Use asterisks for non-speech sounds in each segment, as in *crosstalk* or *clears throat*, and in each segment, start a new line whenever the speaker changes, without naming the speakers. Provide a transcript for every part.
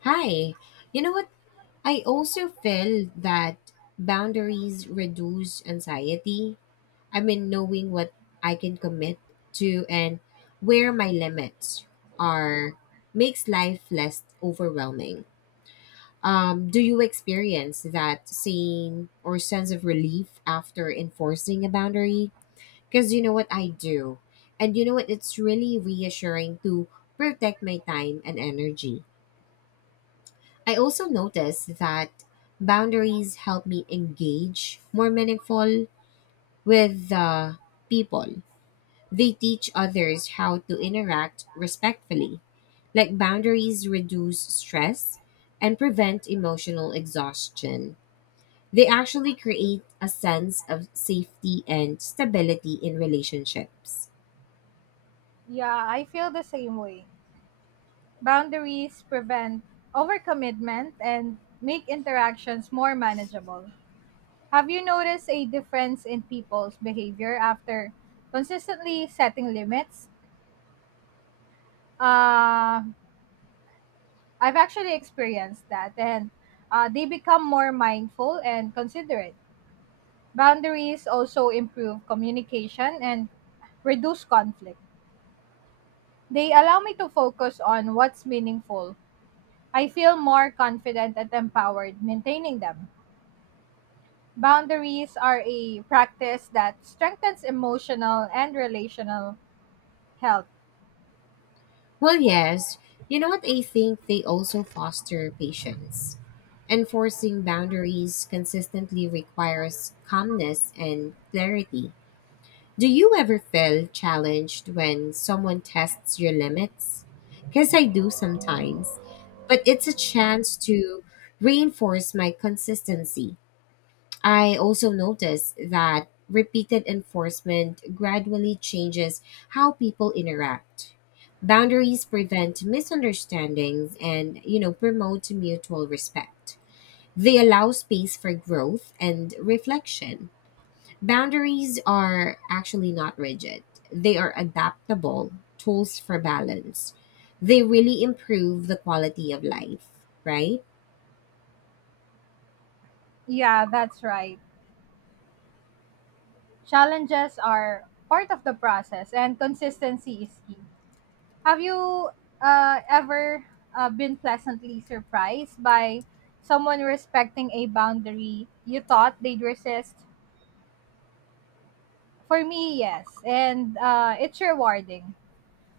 Hi. You know what? I also feel that boundaries reduce anxiety. I mean, knowing what I can commit to and where my limits are makes life less overwhelming. Do you experience that same or sense of relief after enforcing a boundary? Because you know what, I do. And you know what? It's really reassuring to protect my time and energy. I also noticed that boundaries help me engage more meaningful with the people. They teach others how to interact respectfully. Like boundaries reduce stress and prevent emotional exhaustion. They actually create a sense of safety and stability in relationships.
Yeah, I feel the same way. Boundaries prevent overcommitment and make interactions more manageable. Have you noticed a difference in people's behavior after consistently setting limits? Uh, I've actually experienced that, and they become more mindful and considerate. Boundaries also improve communication and reduce conflict. They allow me to focus on what's meaningful. I feel more confident and empowered maintaining them. Boundaries are a practice that strengthens emotional and relational health.
Well, yes. You know what? I think they also foster patience. Enforcing boundaries consistently requires calmness and clarity. Do you ever feel challenged when someone tests your limits? Because I do sometimes, but it's a chance to reinforce my consistency. I also noticed that repeated enforcement gradually changes how people interact. Boundaries prevent misunderstandings and, you know, promote mutual respect. They allow space for growth and reflection. Boundaries are actually not rigid. They are adaptable tools for balance. They really improve the quality of life, right?
Yeah, that's right. Challenges are part of the process, and consistency is key. Have you ever been pleasantly surprised by someone respecting a boundary you thought they'd resist? For me, yes, and it's rewarding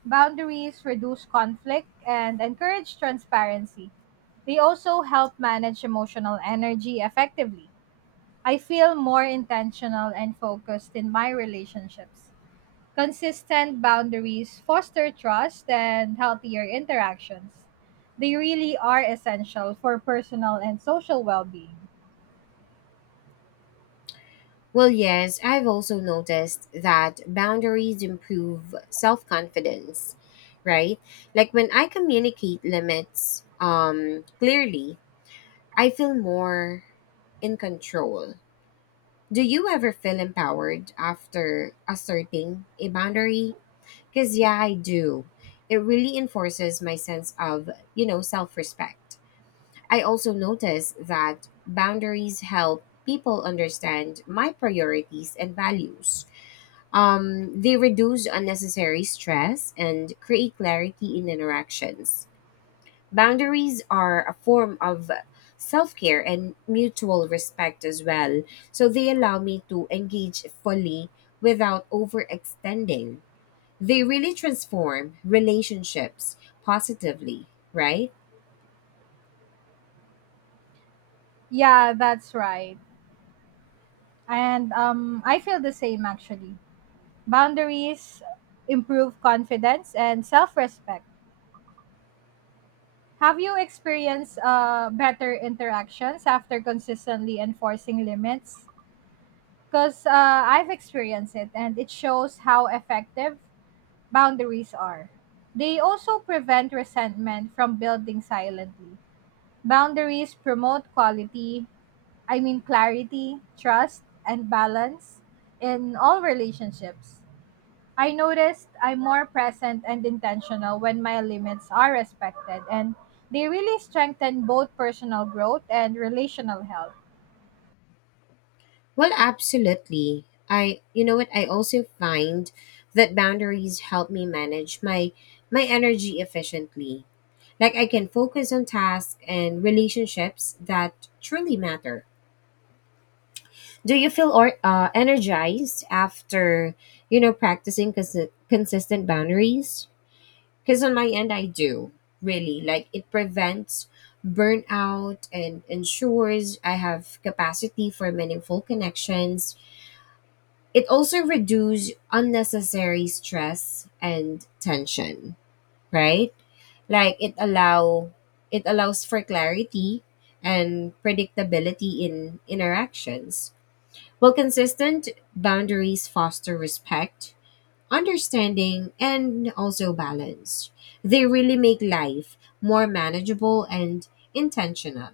Boundaries reduce conflict and encourage transparency. They also help manage emotional energy effectively. I feel more intentional and focused in my relationships. Consistent boundaries foster trust and healthier interactions. They really are essential for personal and social well being.
Well, yes, I've also noticed that boundaries improve self confidence, right? Like when I communicate limits clearly, I feel more in control. Do you ever feel empowered after asserting a boundary? Because, yeah, I do. It really enforces my sense of, you know, self respect. I also notice that boundaries help people understand my priorities and values. They reduce unnecessary stress and create clarity in interactions. Boundaries are a form of self care and mutual respect as well. So they allow me to engage fully without overextending. They really transform relationships positively, right?
Yeah, that's right. And I feel the same actually. Boundaries improve confidence and self respect. Have you experienced better interactions after consistently enforcing limits? Because I've experienced it, and it shows how effective boundaries are. They also prevent resentment from building silently. Boundaries promote clarity, trust, and balance in all relationships. I noticed I'm more present and intentional when my limits are respected, and they really strengthen both personal growth and relational health.
Well, absolutely. I, you know what, I also find that boundaries help me manage my energy efficiently. Like I can focus on tasks and relationships that truly matter. Do you feel or energized after, you know, practicing consistent boundaries? Because on my end, I do. Really, like it prevents burnout and ensures I have capacity for meaningful connections. It also reduces unnecessary stress and tension, right? like it allow it allows for clarity and predictability in interactions, while consistent boundaries foster respect, understanding, and also balance. They really make life more manageable and intentional.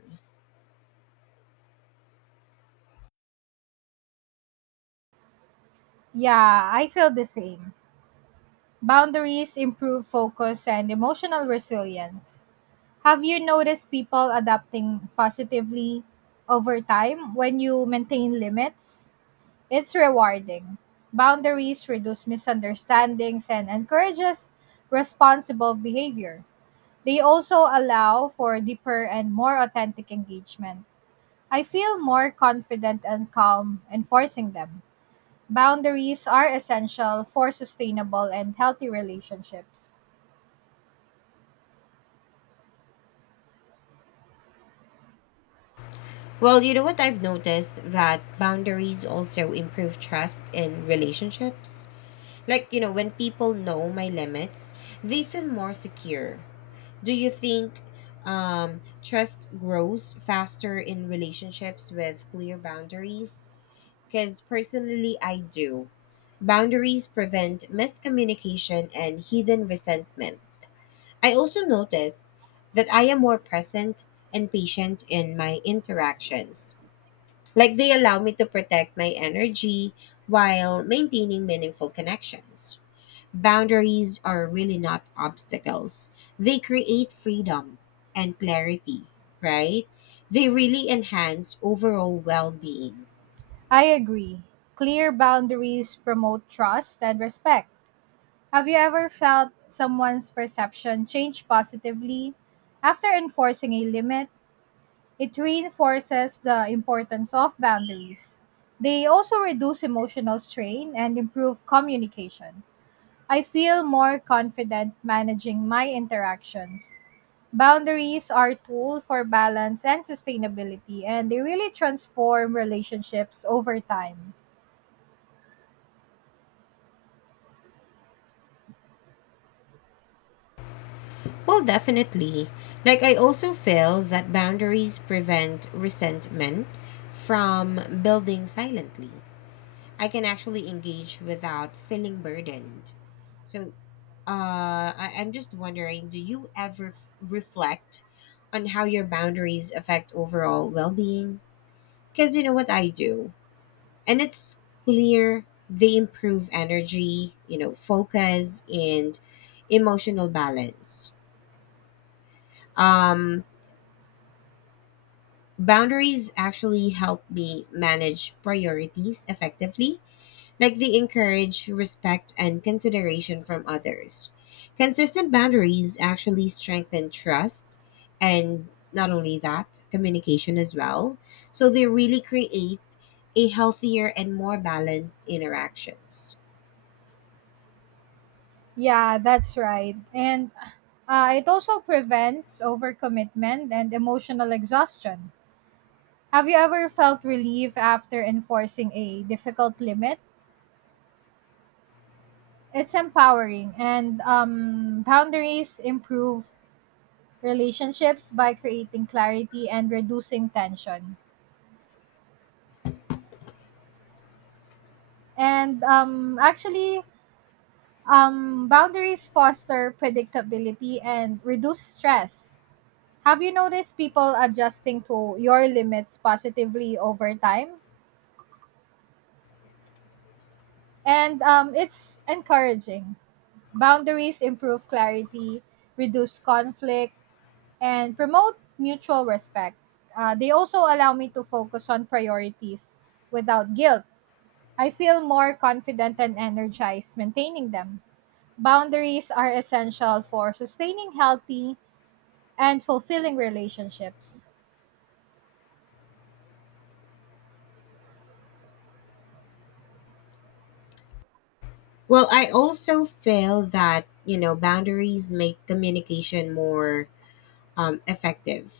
Yeah, I feel the same. Boundaries improve focus and emotional resilience. Have you noticed people adapting positively over time when you maintain limits? It's rewarding. Boundaries reduce misunderstandings and encourages responsible behavior. They also allow for deeper and more authentic engagement. I feel more confident and calm enforcing them. Boundaries are essential for sustainable and healthy relationships.
Well, you know what? I've noticed that boundaries also improve trust in relationships. Like, you know, when people know my limits, they feel more secure. Do you think trust grows faster in relationships with clear boundaries? Because personally, I do. Boundaries prevent miscommunication and hidden resentment. I also noticed that I am more present and patient in my interactions. Like they allow me to protect my energy while maintaining meaningful connections. Boundaries are really not obstacles. They create freedom and clarity, right? They really enhance overall well being.
I agree. Clear boundaries promote trust and respect. Have you ever felt someone's perception change positively after enforcing a limit? It reinforces the importance of boundaries. They also reduce emotional strain and improve communication. I feel more confident managing my interactions. Boundaries are a tool for balance and sustainability, and they really transform relationships over time.
Well, definitely. Like, I also feel that boundaries prevent resentment from building silently. I can actually engage without feeling burdened. So, I'm just wondering, do you ever reflect on how your boundaries affect overall well being? Because you know what, I do. And it's clear they improve energy, you know, focus, and emotional balance. Um, Boundaries actually help me manage priorities effectively. Like they encourage respect and consideration from others. Consistent boundaries actually strengthen trust, and not only that, communication as well. So they really create a healthier and more balanced interactions.
Yeah, that's right. And it also prevents overcommitment and emotional exhaustion. Have you ever felt relief after enforcing a difficult limit? It's empowering, and boundaries improve relationships by creating clarity and reducing tension. And actually boundaries foster predictability and reduce stress. Have you noticed people adjusting to your limits positively over time? And it's encouraging. Boundaries improve clarity, reduce conflict, and promote mutual respect. They also allow me to focus on priorities without guilt. I feel more confident and energized maintaining them. Boundaries are essential for sustaining healthy and fulfilling relationships.
Well, I also feel that, you know, boundaries make communication more effective.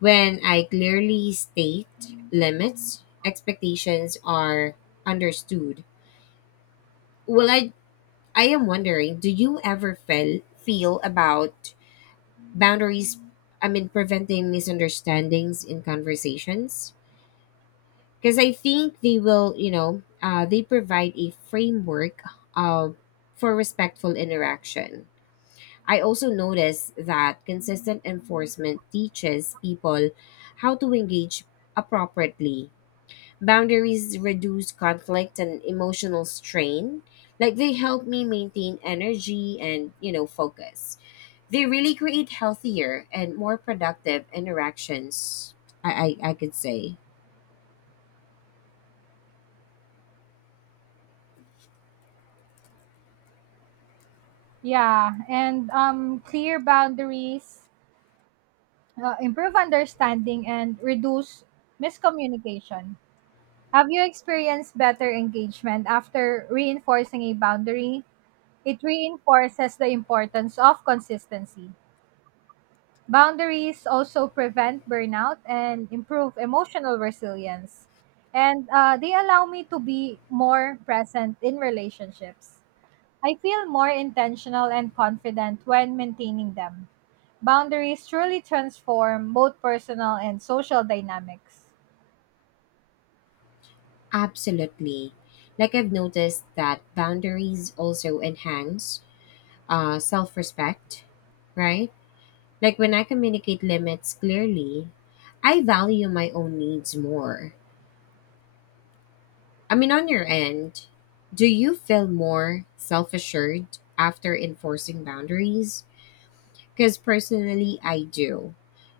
When I clearly state limits, expectations are understood. Well, I am wondering, do you ever feel about boundaries? I mean, preventing misunderstandings in conversations, because I think they will, you know, they provide a framework uh, for respectful interaction. I also notice that consistent enforcement teaches people how to engage appropriately. Boundaries reduce conflict and emotional strain. Like they help me maintain energy and, you know, focus. They really create healthier and more productive interactions, I could say.
Yeah, and clear boundaries improve understanding and reduce miscommunication. Have you experienced better engagement after reinforcing a boundary? It reinforces the importance of consistency. Boundaries also prevent burnout and improve emotional resilience. And they allow me to be more present in relationships. I feel more intentional and confident when maintaining them. Boundaries truly transform both personal and social dynamics.
Absolutely. Like I've noticed that boundaries also enhance self respect, right? Like when I communicate limits clearly, I value my own needs more. I mean, on your end, do you feel more self assured after enforcing boundaries? Because personally, I do.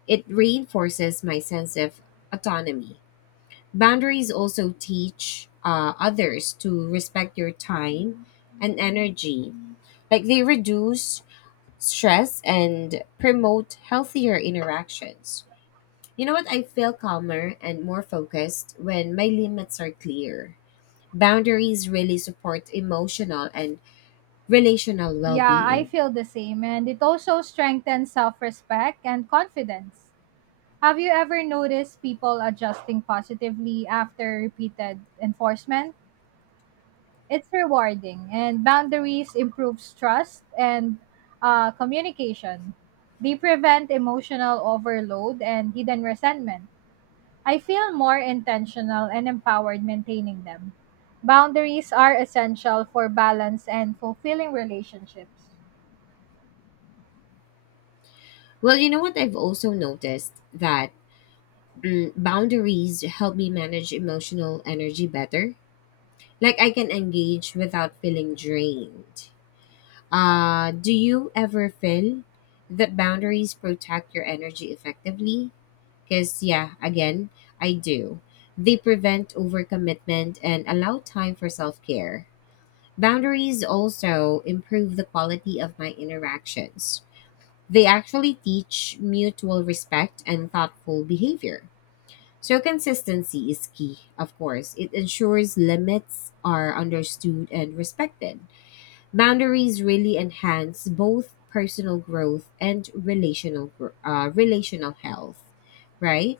It reinforces my sense of autonomy. Boundaries also teach others to respect your time and energy. Like they reduce stress and promote healthier interactions. You know what? I feel calmer and more focused when my limits are clear. Boundaries really support emotional and relational well
Yeah, I
being.
feel the same. And it also strengthens self respect and confidence. Have you ever noticed people adjusting positively after repeated enforcement? It's rewarding, and boundaries improves trust and communication. They prevent emotional overload and hidden resentment. I feel more intentional and empowered maintaining them. Boundaries are essential for balance and fulfilling relationships.
Well, you know what? I've also noticed that boundaries help me manage emotional energy better. Like, I can engage without feeling drained. Do you ever feel that boundaries protect your energy effectively? Because, yeah, again, I do. They prevent overcommitment and allow time for self care. Boundaries also improve the quality of my interactions. They actually teach mutual respect and thoughtful behavior. So, consistency is key, of course. It ensures limits are understood and respected. Boundaries really enhance both personal growth and relational health, right?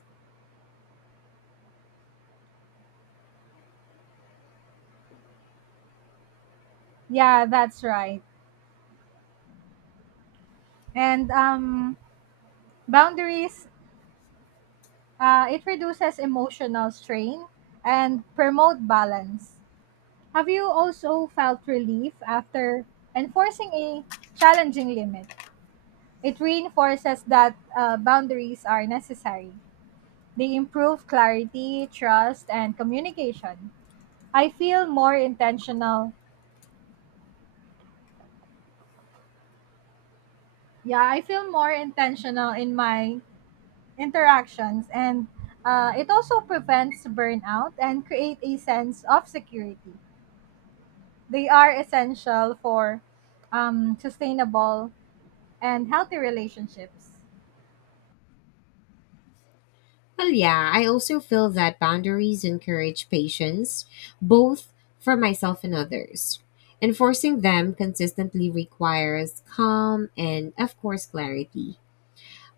Yeah, that's right. And boundaries, it reduces emotional strain and promote balance. Have you also felt relief after enforcing a challenging limit? It reinforces that boundaries are necessary. They improve clarity, trust, and communication. I feel more intentional. Yeah, I feel more intentional in my interactions, and it also prevents burnout and create a sense of security. They are essential for sustainable and healthy relationships.
Well, yeah, I also feel that boundaries encourage patience, both for myself and others. Enforcing them consistently requires calm and, of course, clarity.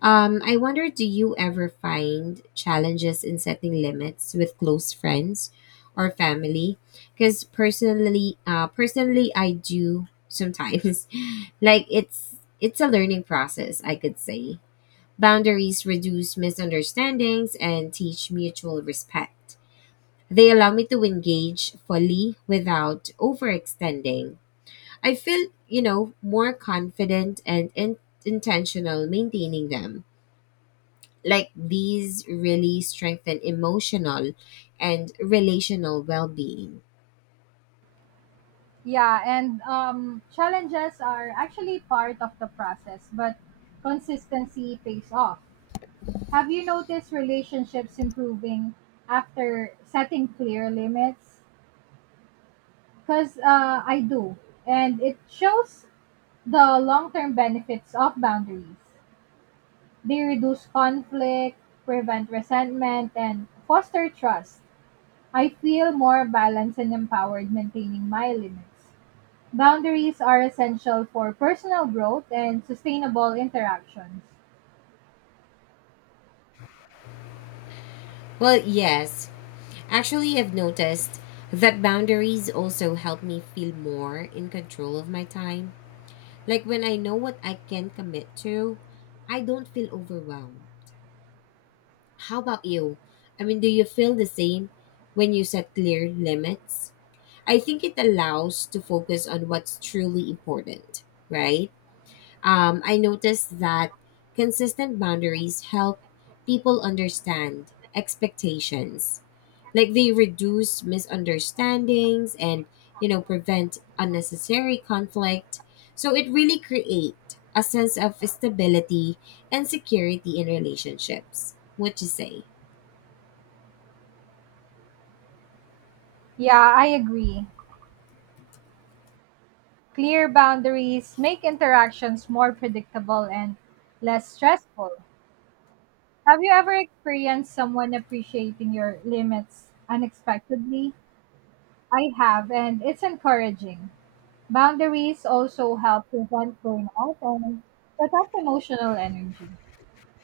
I wonder, do you ever find challenges in setting limits with close friends or family? Because personally, I do sometimes. *laughs* Like it's a learning process, I could say. Boundaries reduce misunderstandings and teach mutual respect. They allow me to engage fully without overextending. I feel, you know, more confident and intentional maintaining them. Like these really strengthen emotional and relational well being.
Yeah, and challenges are actually part of the process, but consistency pays off. Have you noticed relationships improving after setting clear limits? Because I do, and it shows the long term benefits of boundaries. They reduce conflict, prevent resentment, and foster trust. I feel more balanced and empowered maintaining my limits. Boundaries are essential for personal growth and sustainable interactions.
Well, yes, actually, I've noticed that boundaries also help me feel more in control of my time. Like when I know what I can commit to, I don't feel overwhelmed. How about you? I mean, do you feel the same when you set clear limits? I think it allows to focus on what's truly important, right? I noticed that consistent boundaries help people understand expectations. Like they reduce misunderstandings and, you know, prevent unnecessary conflict. So it really create a sense of stability and security in relationships. What you say?
Yeah, I agree. Clear boundaries make interactions more predictable and less stressful. Have you ever experienced someone appreciating your limits unexpectedly? I have, and it's encouraging. Boundaries also help prevent burnout and protect emotional energy.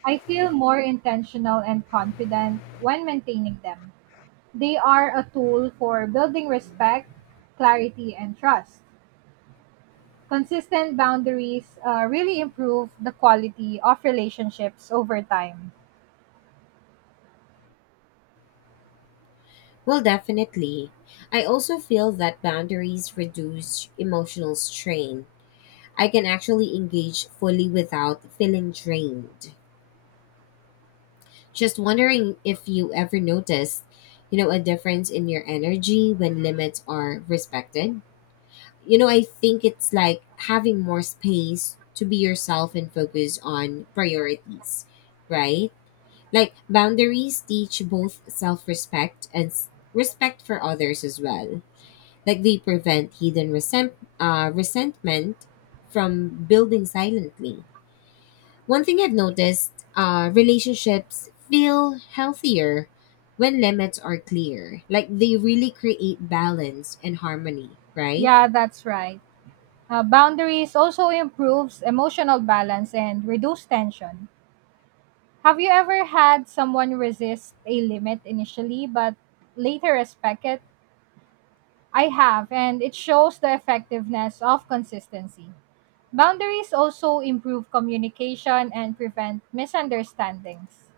I feel more intentional and confident when maintaining them. They are a tool for building respect, clarity, and trust. Consistent boundaries really improve the quality of relationships over time.
Well, definitely. I also feel that boundaries reduce emotional strain. I can actually engage fully without feeling drained. Just wondering if you ever noticed, you know, a difference in your energy when limits are respected. You know, I think it's like having more space to be yourself and focus on priorities, right? Like boundaries teach both self respect and respect for others as well. Like they prevent hidden resentment from building silently. One thing I've noticed, relationships feel healthier when limits are clear. Like they really create balance and harmony, right?
Yeah, that's right. Boundaries also improves emotional balance and reduce tension. Have you ever had someone resist a limit initially but later respect it? I have, and it shows the effectiveness of consistency. Boundaries also improve communication and prevent misunderstandings.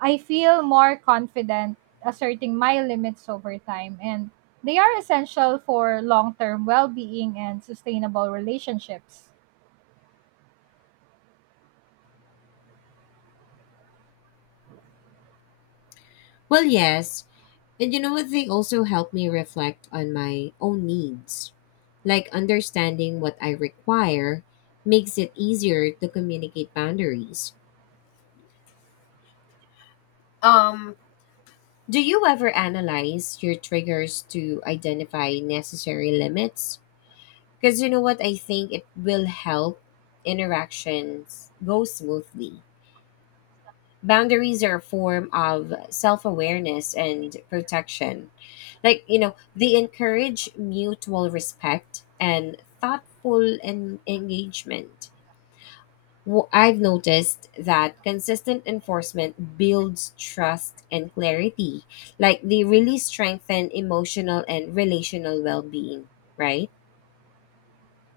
I feel more confident asserting my limits over time, and they are essential for long term well being and sustainable relationships.
Well, yes. And you know what? They also help me reflect on my own needs. Like understanding what I require makes it easier to communicate boundaries. Um, do you ever analyze your triggers to identify necessary limits? Because you know what? I think it will help interactions go smoothly. Boundaries are a form of self awareness and protection. Like, you know, they encourage mutual respect and thoughtful engagement. Well, I've noticed that consistent enforcement builds trust and clarity. Like, they really strengthen emotional and relational well being, right?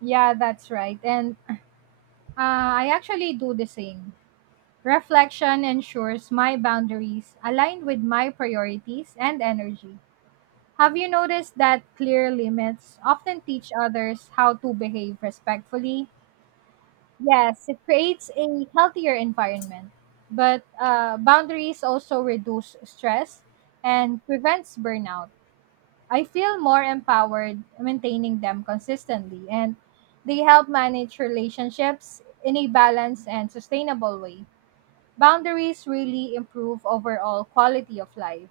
Yeah, that's right. And I actually do the same. Reflection ensures my boundaries align with my priorities and energy. Have you noticed that clear limits often teach others how to behave respectfully? Yes, it creates a healthier environment, but boundaries also reduce stress and prevents burnout. I feel more empowered maintaining them consistently, and they help manage relationships in a balanced and sustainable way. Boundaries really improve overall quality of life.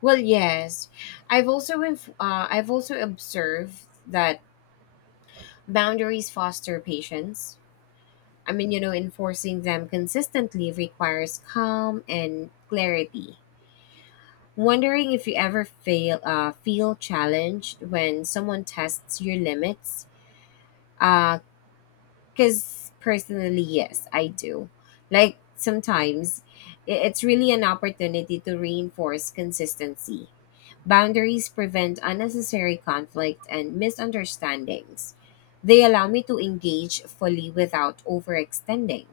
Well, yes. I've also I've also observed that boundaries foster patience. I mean, you know, enforcing them consistently requires calm and clarity. Wondering if you ever feel challenged when someone tests your limits. Because personally, yes, I do. Like sometimes it's really an opportunity to reinforce consistency. Boundaries prevent unnecessary conflict and misunderstandings. They allow me to engage fully without overextending.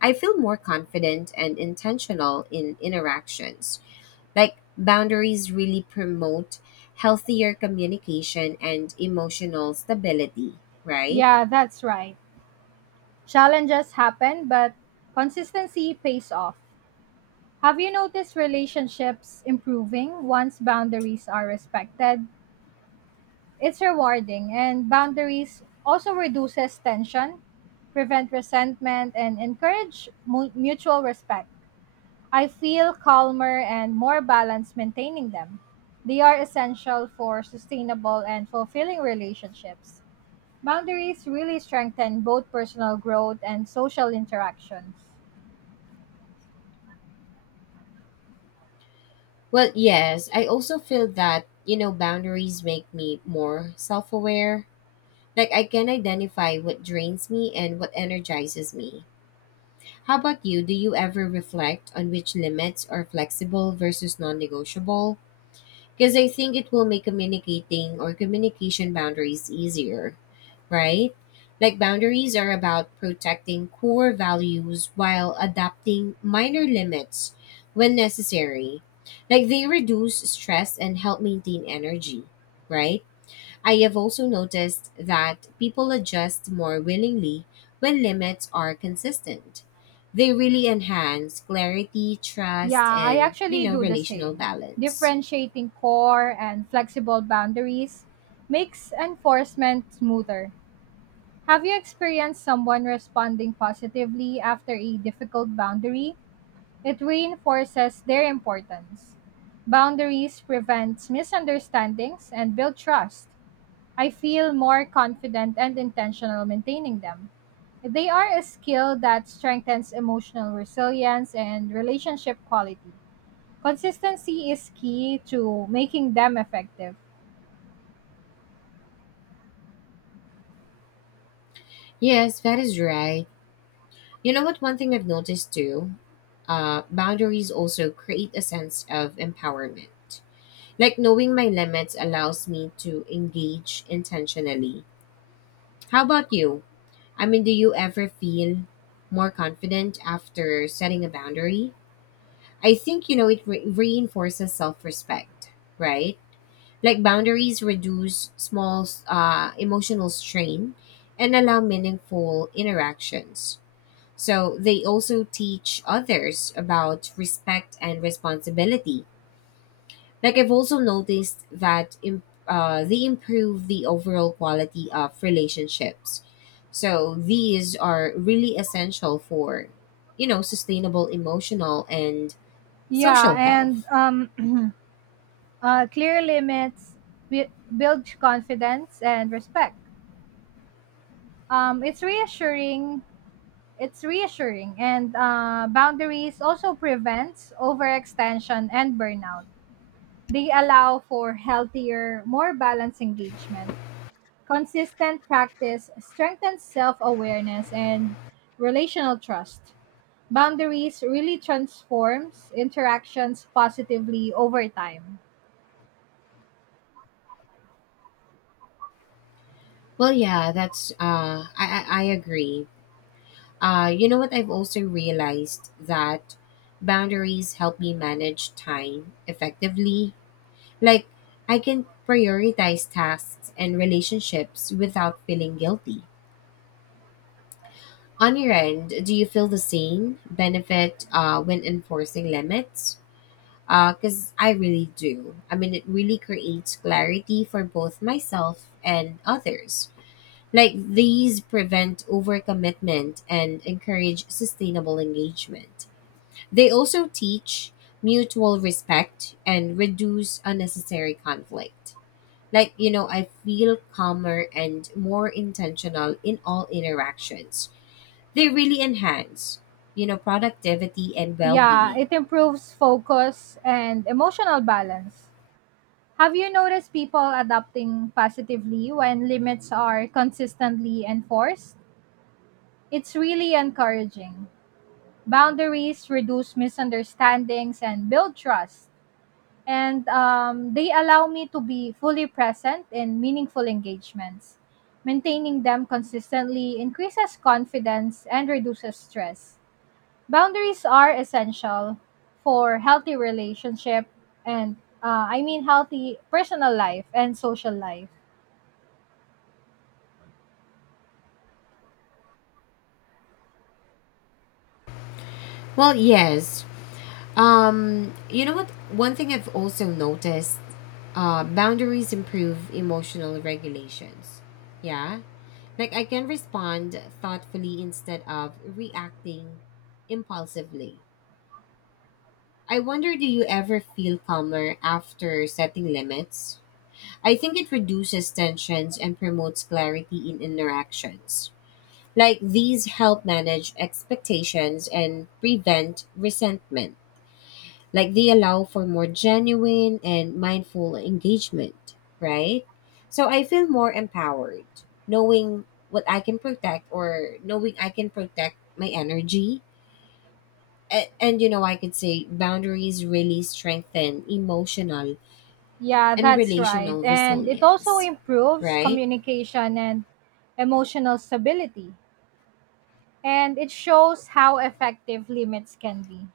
I feel more confident and intentional in interactions. Like boundaries really promote healthier communication and emotional stability, right?
Yeah, that's right. Challenges happen, but consistency pays off. Have you noticed relationships improving once boundaries are respected? It's rewarding, and boundaries also reduces tension, prevent resentment, and encourage mutual respect. I feel calmer and more balanced maintaining them. They are essential for sustainable and fulfilling relationships. Boundaries really strengthen both personal growth and social interactions.
Well, yes, I also feel that, you know, boundaries make me more self aware. Like, I can identify what drains me and what energizes me. How about you? Do you ever reflect on which limits are flexible versus non negotiable? Because I think it will make communicating or communication boundaries easier, right? Like boundaries are about protecting core values while adapting minor limits when necessary. Like they reduce stress and help maintain energy, right? I have also noticed that people adjust more willingly when limits are consistent. They really enhance clarity, trust,
Yeah, I
and, you
actually
know,
do the
relational
same.
balance.
Differentiating core and flexible boundaries makes enforcement smoother. Have you experienced someone responding positively after a difficult boundary? It reinforces their importance. Boundaries prevent misunderstandings and build trust. I feel more confident and intentional maintaining them. They are a skill that strengthens emotional resilience and relationship quality. Consistency is key to making them effective.
Yes, that is right. You know what? One thing I've noticed too, boundaries also create a sense of empowerment. Like knowing my limits allows me to engage intentionally. How about you? I mean, do you ever feel more confident after setting a boundary? I think, you know, it reinforces self respect, right? Like boundaries reduce small emotional strain and allow meaningful interactions. So they also teach others about respect and responsibility. Like I've also noticed that they improve the overall quality of relationships. So these are really essential for, you know, sustainable emotional and
Yeah,
social
and
health.
*clears throat* clear limits bu- build confidence and respect. Um, it's reassuring. It's reassuring, and boundaries also prevents overextension and burnout. They allow for healthier, more balanced engagement. Consistent practice strengthens self awareness and relational trust. Boundaries really transforms interactions positively over time.
Well, yeah, I agree. You know what? I've also realized that boundaries help me manage time effectively. Like, I can prioritize tasks and relationships without feeling guilty. On your end, do you feel the same benefit when enforcing limits? Because I really do. I mean, it really creates clarity for both myself and others. Like, these prevent overcommitment and encourage sustainable engagement. They also teach mutual respect and reduce unnecessary conflict. Like, you know, I feel calmer and more intentional in all interactions. They really enhance, you know, productivity and well
Yeah,
being.
it improves focus and emotional balance. Have you noticed people adapting positively when limits are consistently enforced? It's really encouraging. Boundaries reduce misunderstandings and build trust. And they allow me to be fully present in meaningful engagements. Maintaining them consistently increases confidence and reduces stress. Boundaries are essential for healthy relationship and I mean healthy personal life and social life.
Well, yes. You know what? One thing I've also noticed, boundaries improve emotional regulations. Yeah. Like, I can respond thoughtfully instead of reacting impulsively. I wonder, do you ever feel calmer after setting limits? I think it reduces tensions and promotes clarity in interactions. Like these help manage expectations and prevent resentment. Like they allow for more genuine and mindful engagement, right? So I feel more empowered knowing what I can protect, or knowing I can protect my energy. And you know, I could say boundaries really strengthen emotional
Yeah,
and
that's right.
relational
And it also
resilience,
improves
right?
communication and emotional stability, and it shows how effective limits can be.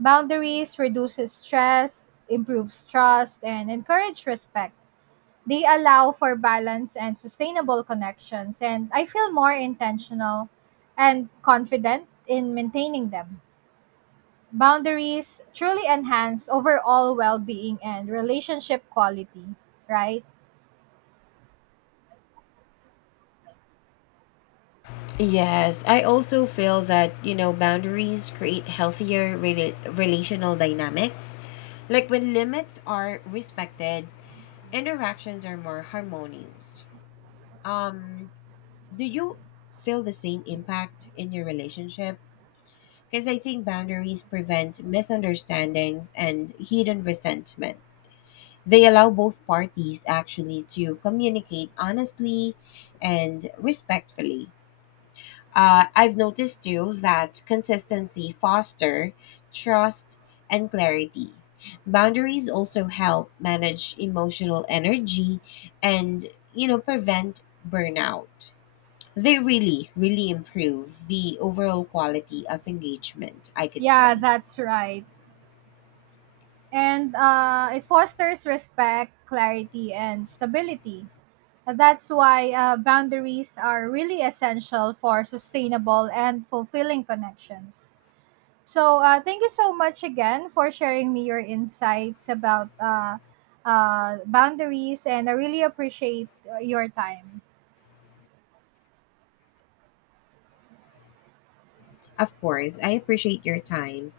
Boundaries reduces stress, improves trust, and encourage respect. They allow for balance and sustainable connections, and I feel more intentional and confident in maintaining them. Boundaries truly enhance overall well-being and relationship quality, right?
Yes, I also feel that, you know, boundaries create healthier relational dynamics. Like when limits are respected, interactions are more harmonious. Um, do you feel the same impact in your relationship? Because I think boundaries prevent misunderstandings and hidden resentment. They allow both parties actually to communicate honestly and respectfully. I've noticed too that consistency foster trust and clarity. Boundaries also help manage emotional energy and, you know, prevent burnout. They really, really improve the overall quality of engagement, I could
Yeah,
say.
that's right. And it fosters respect, clarity, and stability. That's why boundaries are really essential for sustainable and fulfilling connections. So, thank you so much again for sharing me your insights about boundaries, and I really appreciate your time.
Of course, I appreciate your time.